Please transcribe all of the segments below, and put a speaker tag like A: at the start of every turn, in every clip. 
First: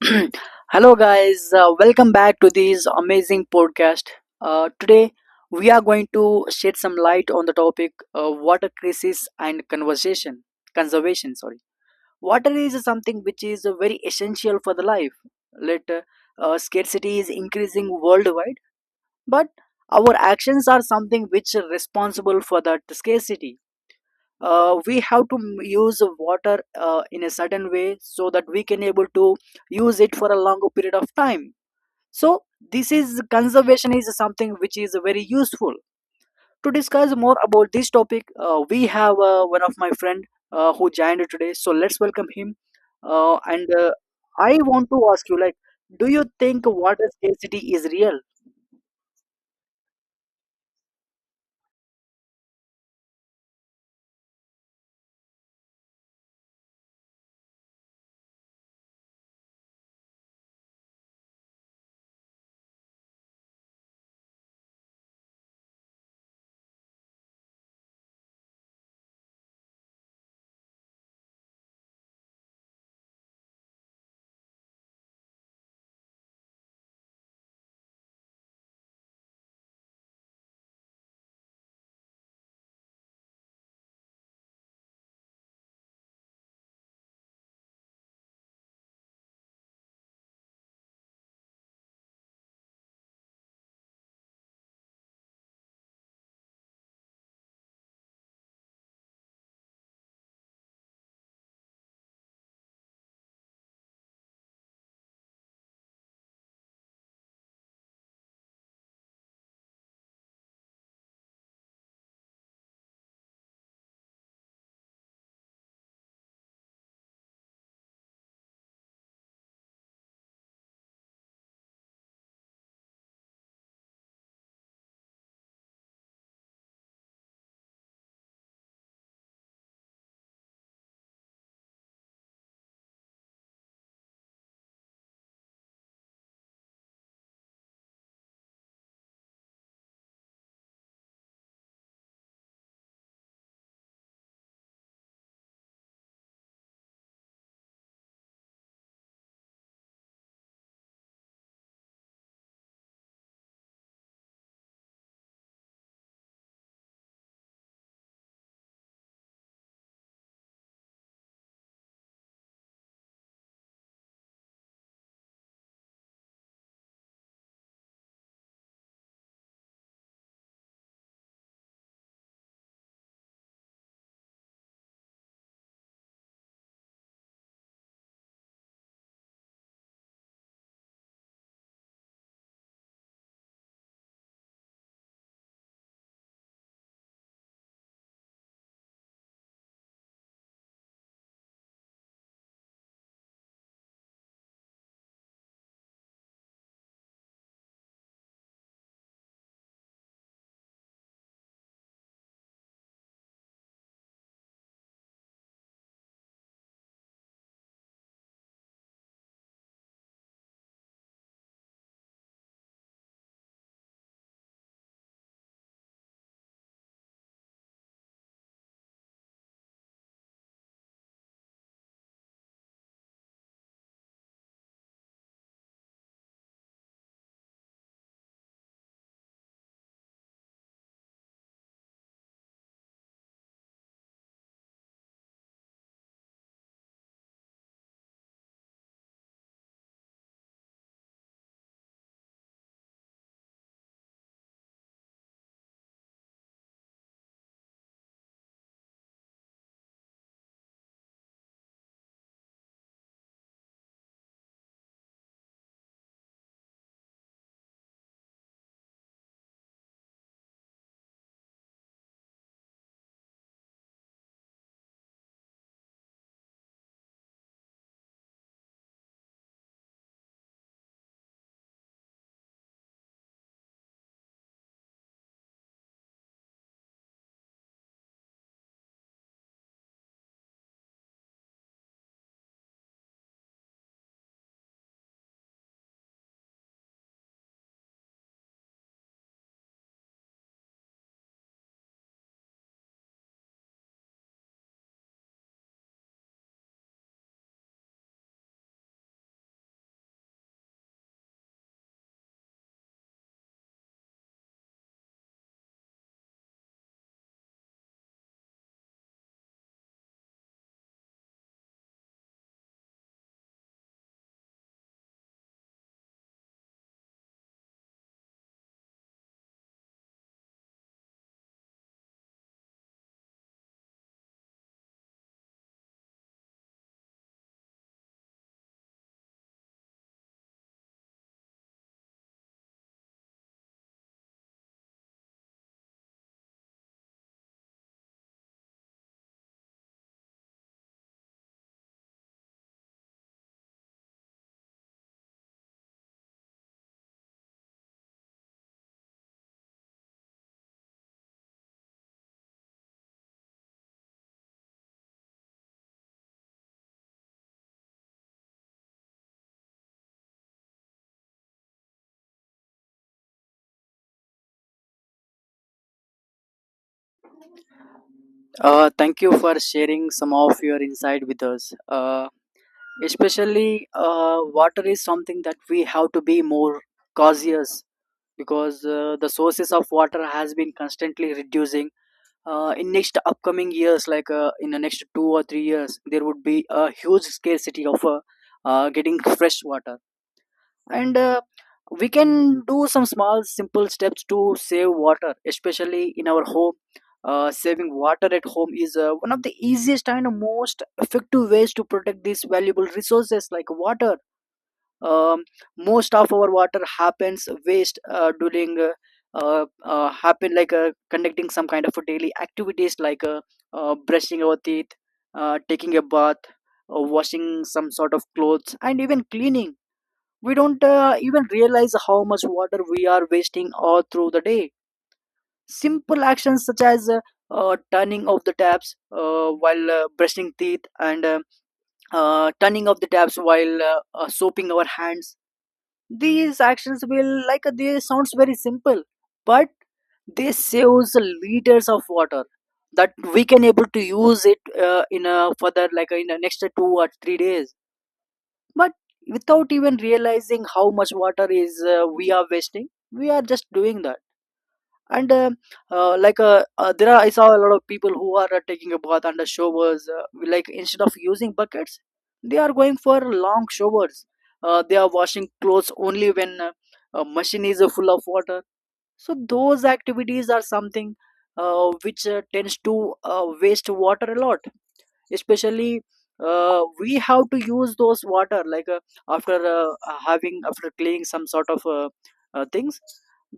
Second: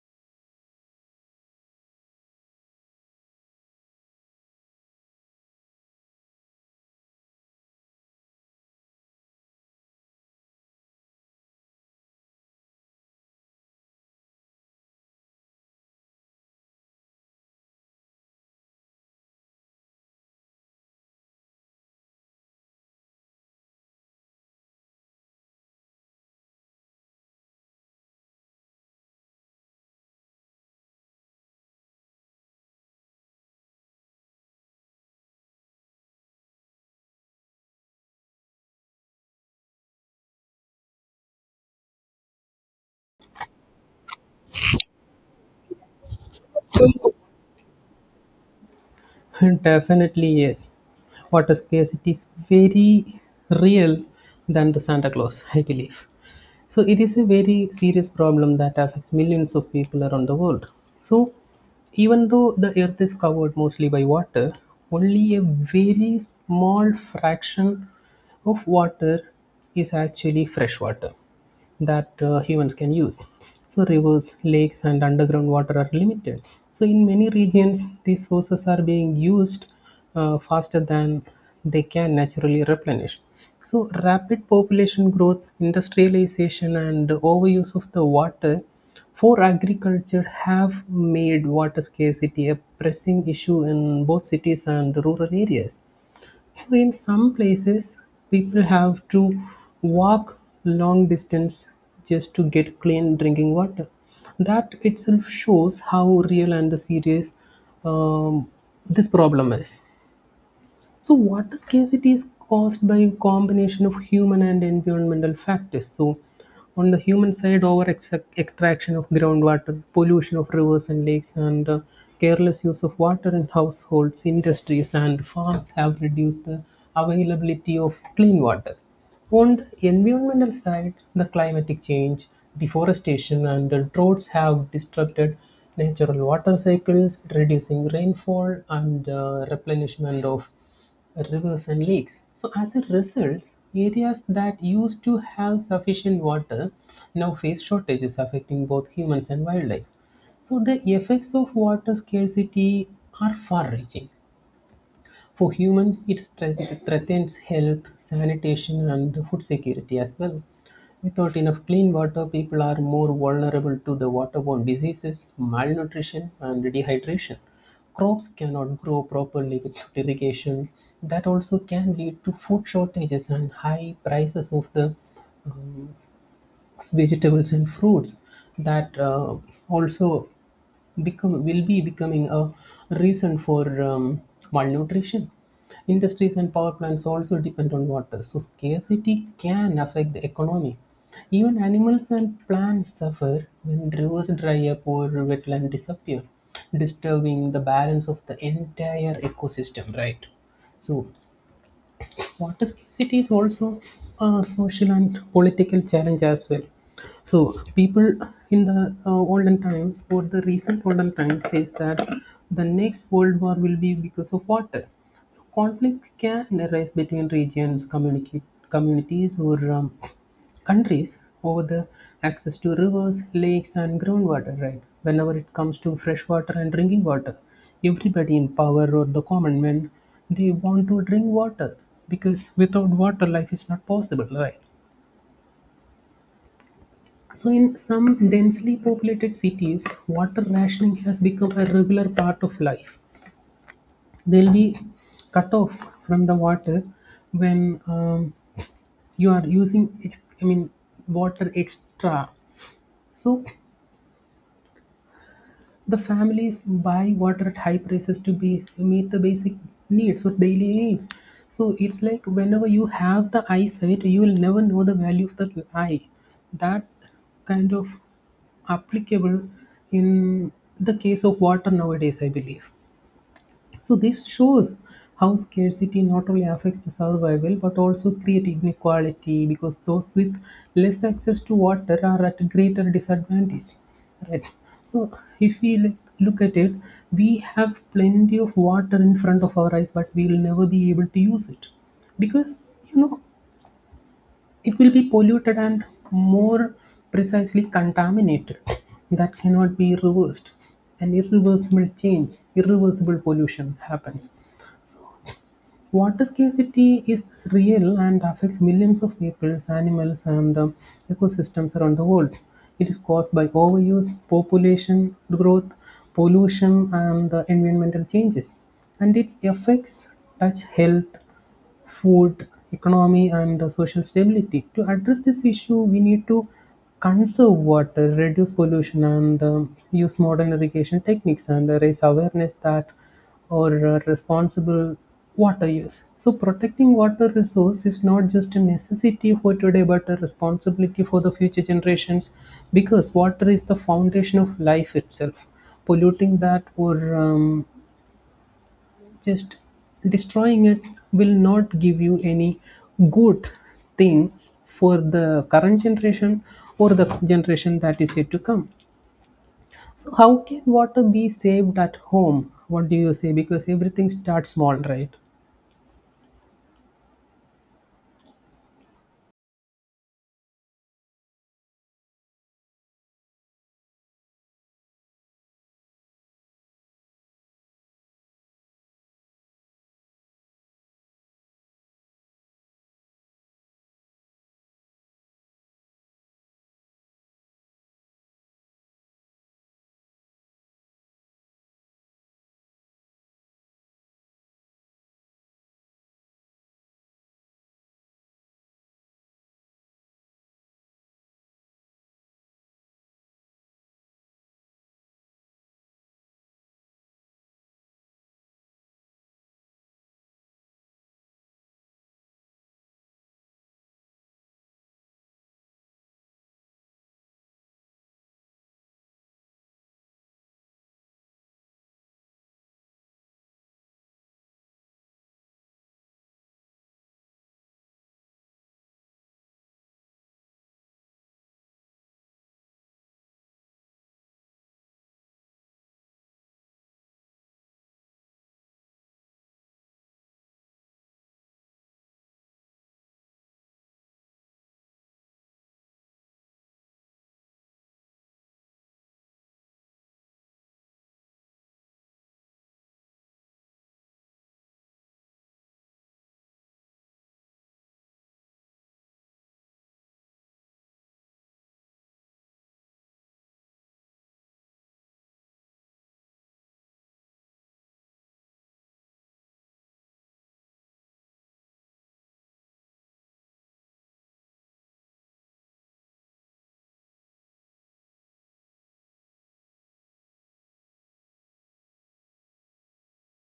A: Hello, guys. Welcome back to this amazing podcast. Today, we are going to shed some light on the topic water crisis and conversation conservation. Sorry, water is something which is very essential for the life. Let Scarcity is increasing worldwide, but our actions are something which are responsible for that scarcity. We have to use water in a certain way so that we can able to use it for a longer period of time. So this is conservation is something which is very useful. To discuss more about this topic we have one of my friend who joined today, so let's welcome him. And I want to ask you like, do you think water scarcity is real?
B: Definitely, yes. Water scarcity is very real than the Santa Claus, I believe. So it is a very serious problem that affects millions of people around the world. So even though the earth is covered mostly by water, only a very small fraction of water is actually fresh water that humans can use. So rivers, lakes, and underground water are limited. So in many regions, these sources are being used faster than they can naturally replenish. So, rapid population growth, industrialization, and overuse of the water for agriculture have made water scarcity a pressing issue in both cities and rural areas. So, in some places, people have to walk long distance just to get clean drinking water. That itself shows how real and serious um, this problem is. So, water scarcity is caused by a combination of human and environmental factors. So, on the human side, over extraction of groundwater, pollution of rivers and lakes, and careless use of water in households, industries, and farms have reduced the availability of clean water. On the environmental side, the climatic change, deforestation, and the droughts have disrupted natural water cycles, reducing rainfall and replenishment of rivers and lakes. So, as a result, areas that used to have sufficient water now face shortages affecting both humans and wildlife. So, the effects of water scarcity are far reaching. For humans, it threatens health, sanitation, and food security as well. Without enough clean water, people are more vulnerable to the waterborne diseases, malnutrition, and dehydration. Crops cannot grow properly without irrigation. That also can lead to food shortages and high prices of the vegetables and fruits that also become will be becoming a reason for malnutrition. Industries and power plants also depend on water, so scarcity can affect the economy. Even animals and plants suffer when rivers dry up or wetland disappear, disturbing the balance of the entire ecosystem, right? So water scarcity is also a social and political challenge as well. So people in the olden times or the recent olden times says that the next world war will be because of water. So conflicts can arise between regions, communicate communities, or countries over the access to rivers, lakes, and groundwater, right? Whenever it comes to fresh water and drinking water, everybody in power or the common men, they want to drink water because without water, life is not possible, right? So, in some densely populated cities, water rationing has become a regular part of life. They'll be cut off from the water when you are using, I mean, water extra. So, the families buy water at high prices to be, meet the basic needs or daily needs. So it's like whenever you have the eyesight, you will never know the value of the eye. That kind of applicable in the case of water nowadays, I believe. So this shows how scarcity not only affects the survival but also create inequality because those with less access to water are at greater disadvantage. Right. So if we like, look at it, we have plenty of water in front of our eyes, but we will never be able to use it because you know it will be polluted and more precisely contaminated. That cannot be reversed an irreversible change, irreversible pollution happens. Water scarcity is real and affects millions of people, animals, and ecosystems around the world. It is caused by overuse, population growth, pollution, and environmental changes. And its effects touch health, food, economy, and social stability. To address this issue, we need to conserve water, reduce pollution, and use modern irrigation techniques and raise awareness that or responsible water use. So, protecting water resource is not just a necessity for today, but a responsibility for the future generations, because water is the foundation of life itself polluting that or just destroying it will not give you any good thing for the current generation or the generation that is yet to come. So, how can water be saved at home? What do you say? Because everything starts small, right?
A: Thank you for sharing some of your insight with us. Especially water is something that we have to be more cautious, because the sources of water has been constantly reducing in next upcoming years. In the next 2 or 3 years there would be a huge scarcity of getting fresh water. And We can do some small simple steps to save water, especially in our home. Saving water at home is one of the easiest and most effective ways to protect these valuable resources like water. um, Most of our water happens waste during happen conducting some kind of daily activities, like brushing our teeth, taking a bath, washing some sort of clothes and even cleaning. We don't even realize how much water we are wasting all through the day. Simple actions such as turning off the taps while brushing teeth, and turning off the taps while soaping our hands. These actions will they sounds very simple, but they saves liters of water that we can able to use it in a further, like in the next 2 or 3 days. But without even realizing how much water is we are wasting, we are just doing that. And like There are, I saw a lot of people who are taking a bath under showers, like instead of using buckets they are going for long showers. They are washing clothes only when a machine is full of water. So those activities are something which tends to waste water a lot. Especially we have to use those water like after having after cleaning some sort of things.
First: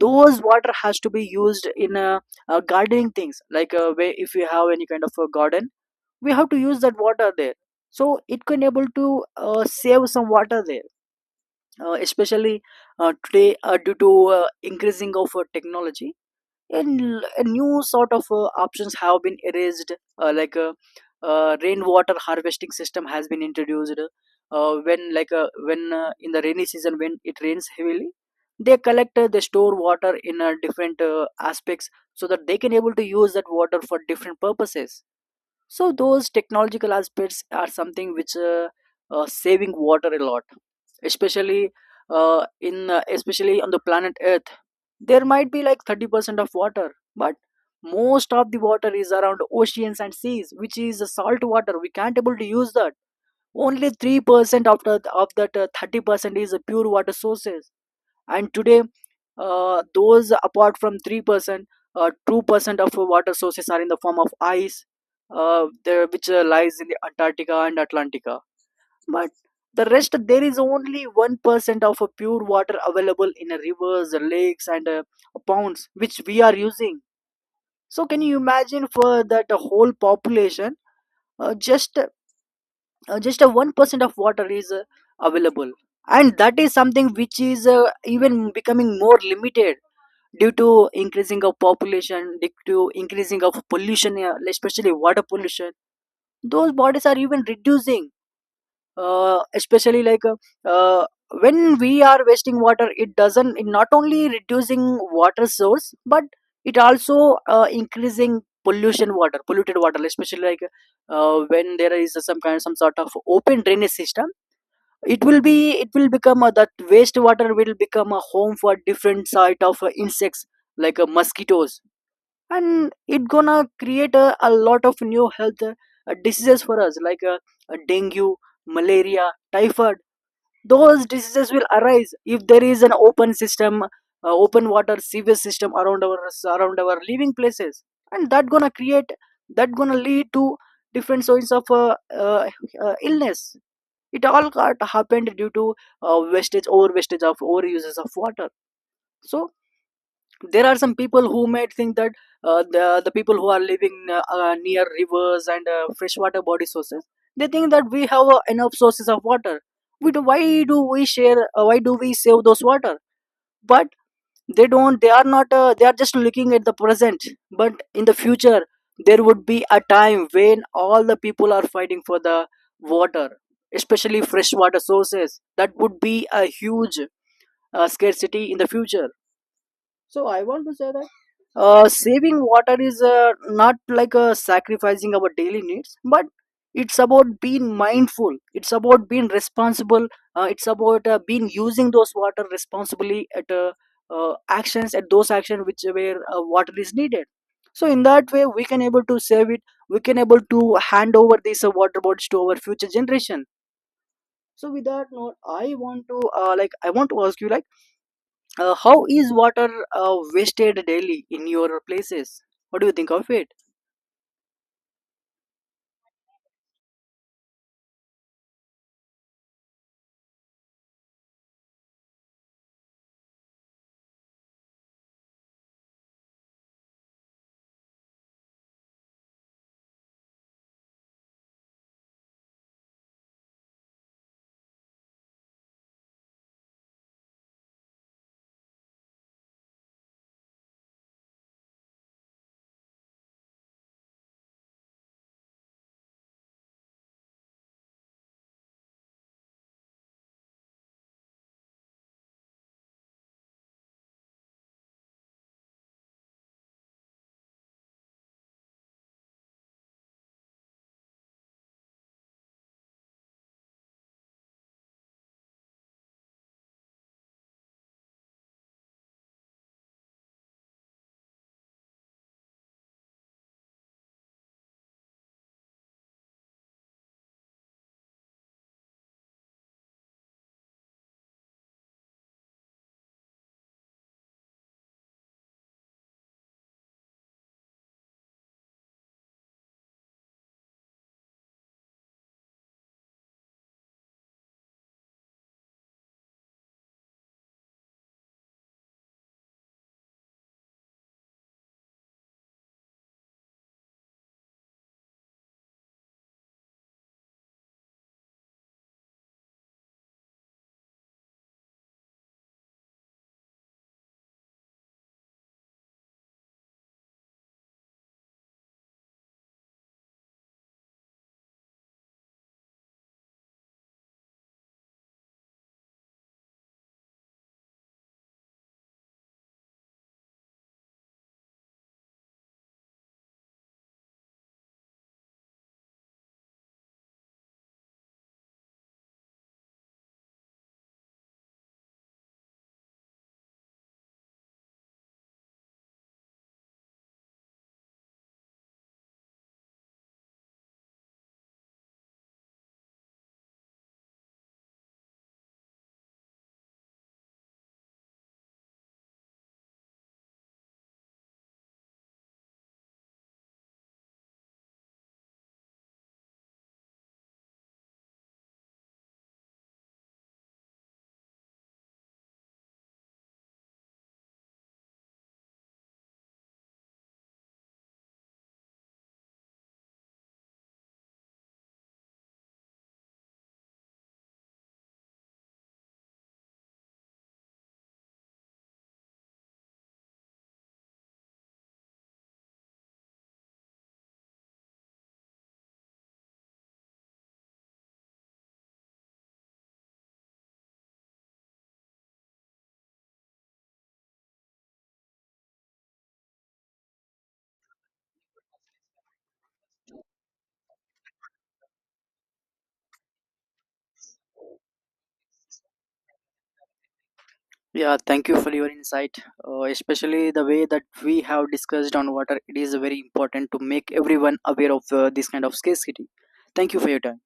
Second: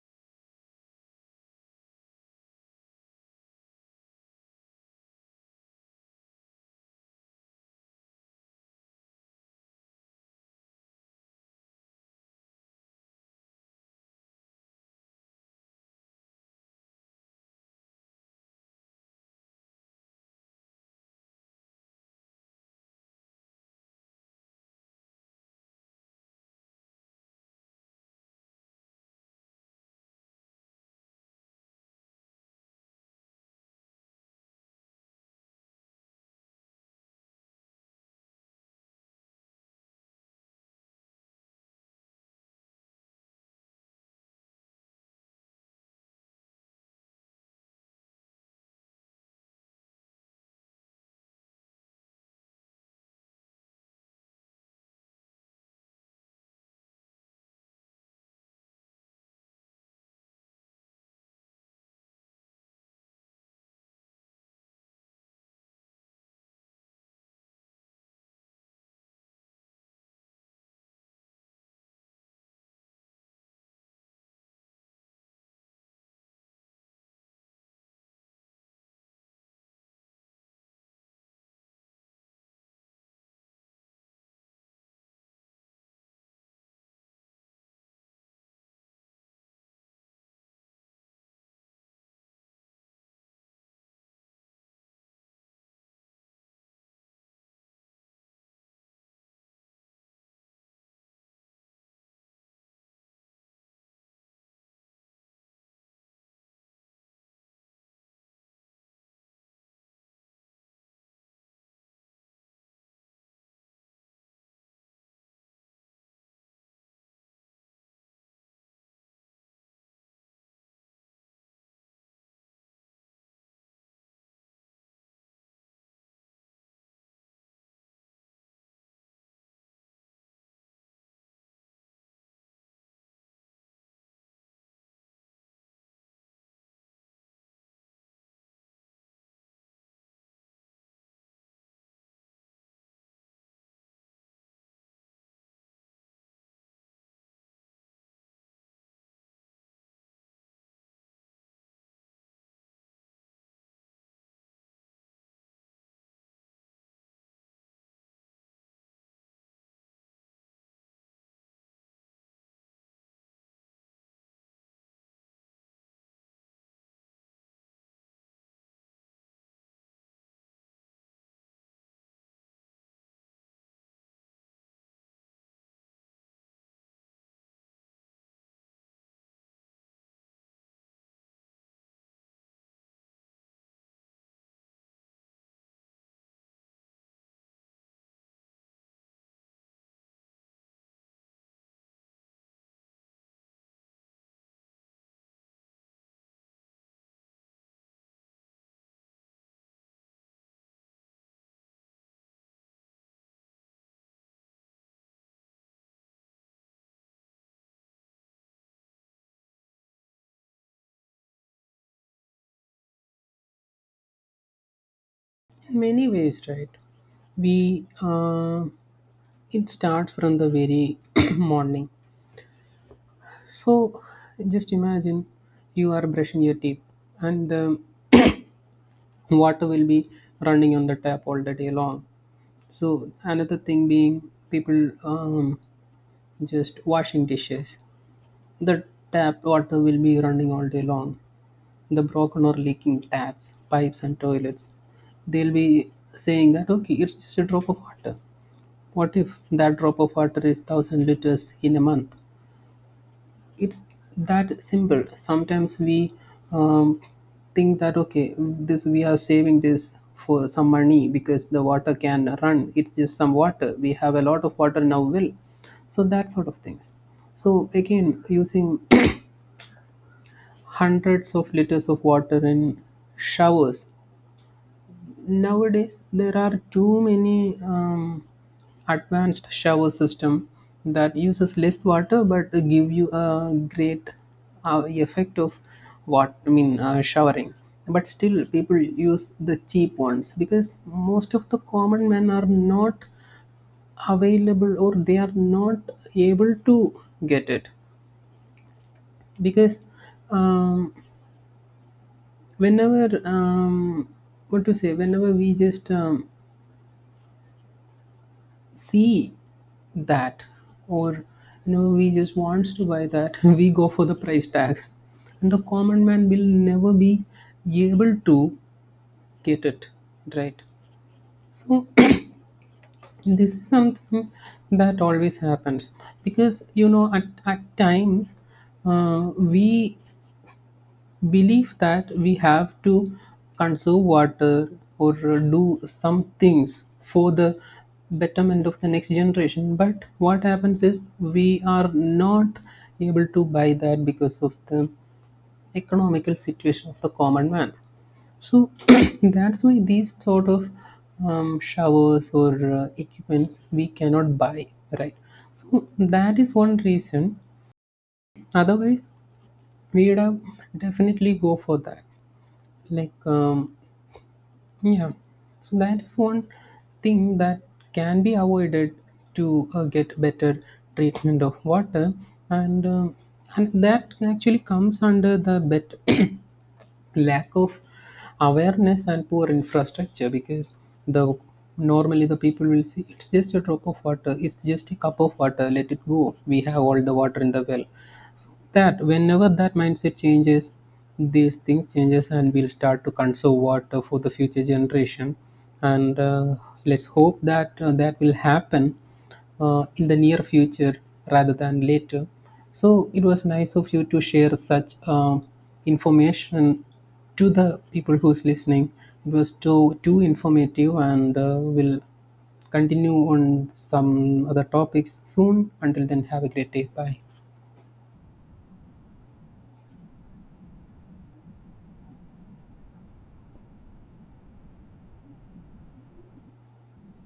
A: Those water has to be used in gardening things, where if you have any kind of a garden we have to use that water there, so it can able to save some water there. Especially today due to increasing of technology, and a new sort of options have been erased. uh, like uh, Rainwater harvesting system has been introduced when like when in the rainy season, when it rains heavily, they collect they store water in different aspects, so that they can able to use that water for different purposes. So those technological aspects are something which saving water a lot. Especially in especially on the planet earth there might be like 30% of water, but most of the water is around oceans and seas which is a salt water, we can't able to use that. Only 3% of, the, of that 30% is a pure water sources. And today those apart from 3%, 2% of our water sources are in the form of ice there, which lies in the antarctica and atlantica. But the rest, there is only 1% of pure water available in rivers, lakes and ponds, which we are using. So can you imagine, for that whole population uh, just just a 1% of water is available. And that is something which is even becoming more limited due to increasing of population, due to increasing of pollution, especially water pollution. Those bodies are even reducing. Especially like uh, when we are wasting water, it doesn't, it not only reducing water source, but it also increasing pollution, water, polluted water. Especially when there is some kind, some sort of open drainage system, it will be, it will become that wastewater will become a home for different sort of insects, mosquitoes. And it gonna create a lot of new health diseases for us, dengue, malaria, typhoid. Those diseases will arise if there is an open system, open water sewage system around our, around our living places. And that gonna create, that gonna lead to different sorts of uh, illness. It all got happened due to wastage, over wastage of overuses of water. So there are some people who might think that the people who are living near rivers and freshwater body sources, they think that we have enough sources of water, we do, why do we share, why do we save those water? But they don't, they are not they are just looking at the present. But in the future there would be a time when all the people are fighting for the water, especially freshwater sources. That would be a huge scarcity in the future. So I want to say that saving water is not like sacrificing our daily needs, but it's about being mindful, it's about being responsible. It's about being using those water responsibly at actions, at those actions which where water is needed. So in that way we can able to save it, we can able to hand over these water bodies to our future generation. So with that note I want to I want to ask you like, how is water wasted daily in your places? What do you think of it?
B: In many ways, right? We it starts from the very morning. So just imagine you are brushing your teeth and the water will be running on the tap all the day long. So another thing being people just washing dishes. The tap water will be running all day long. The broken or leaking taps, pipes, and toilets. They'll be saying that okay, it's just a drop of water. What if that drop of water is thousand liters in a month? It's that simple. Sometimes we um, think that okay, this we are saving this for some money because the water can run, it's just some water, we have a lot of water now will, so that sort of things. So again using hundreds of liters of water in showers. Nowadays there are too many advanced shower system that uses less water but give you a great effect of what I mean, showering. But still people use the cheap ones because most of the common men are not available or they are not able to get it because um, whenever what to say, whenever we just see that or you know we just wants to buy that we go for the price tag and the common man will never be able to get it, right? So this is something that always happens because you know at times we belief that we have to conserve water or do some things for the betterment of the next generation but what happens is we are not able to buy that because of the economical situation of the common man. So that's why these sort of showers or equipments we cannot buy, right? So that is one reason. Otherwise, we would have definitely go for that, like yeah. So that is one thing that can be avoided to get better treatment of water and um, and that actually comes under the bet lack of awareness and poor infrastructure because the normally the people will say it's just a drop of water, it's just a cup of water, let it go, we have all the water in the well. That whenever that mindset changes, these things changes and we'll start to conserve water for the future generation. And let's hope that that will happen in the near future rather than later. So it was nice of you to share such information to the people who's listening. It was too informative and we'll continue on some other topics soon. Until then, have a great day. Bye.
A: Yeah, thank you for your insight. Especially the way that we have discussed on water, it is very important to make everyone aware of this kind of scarcity. Thank you for your time.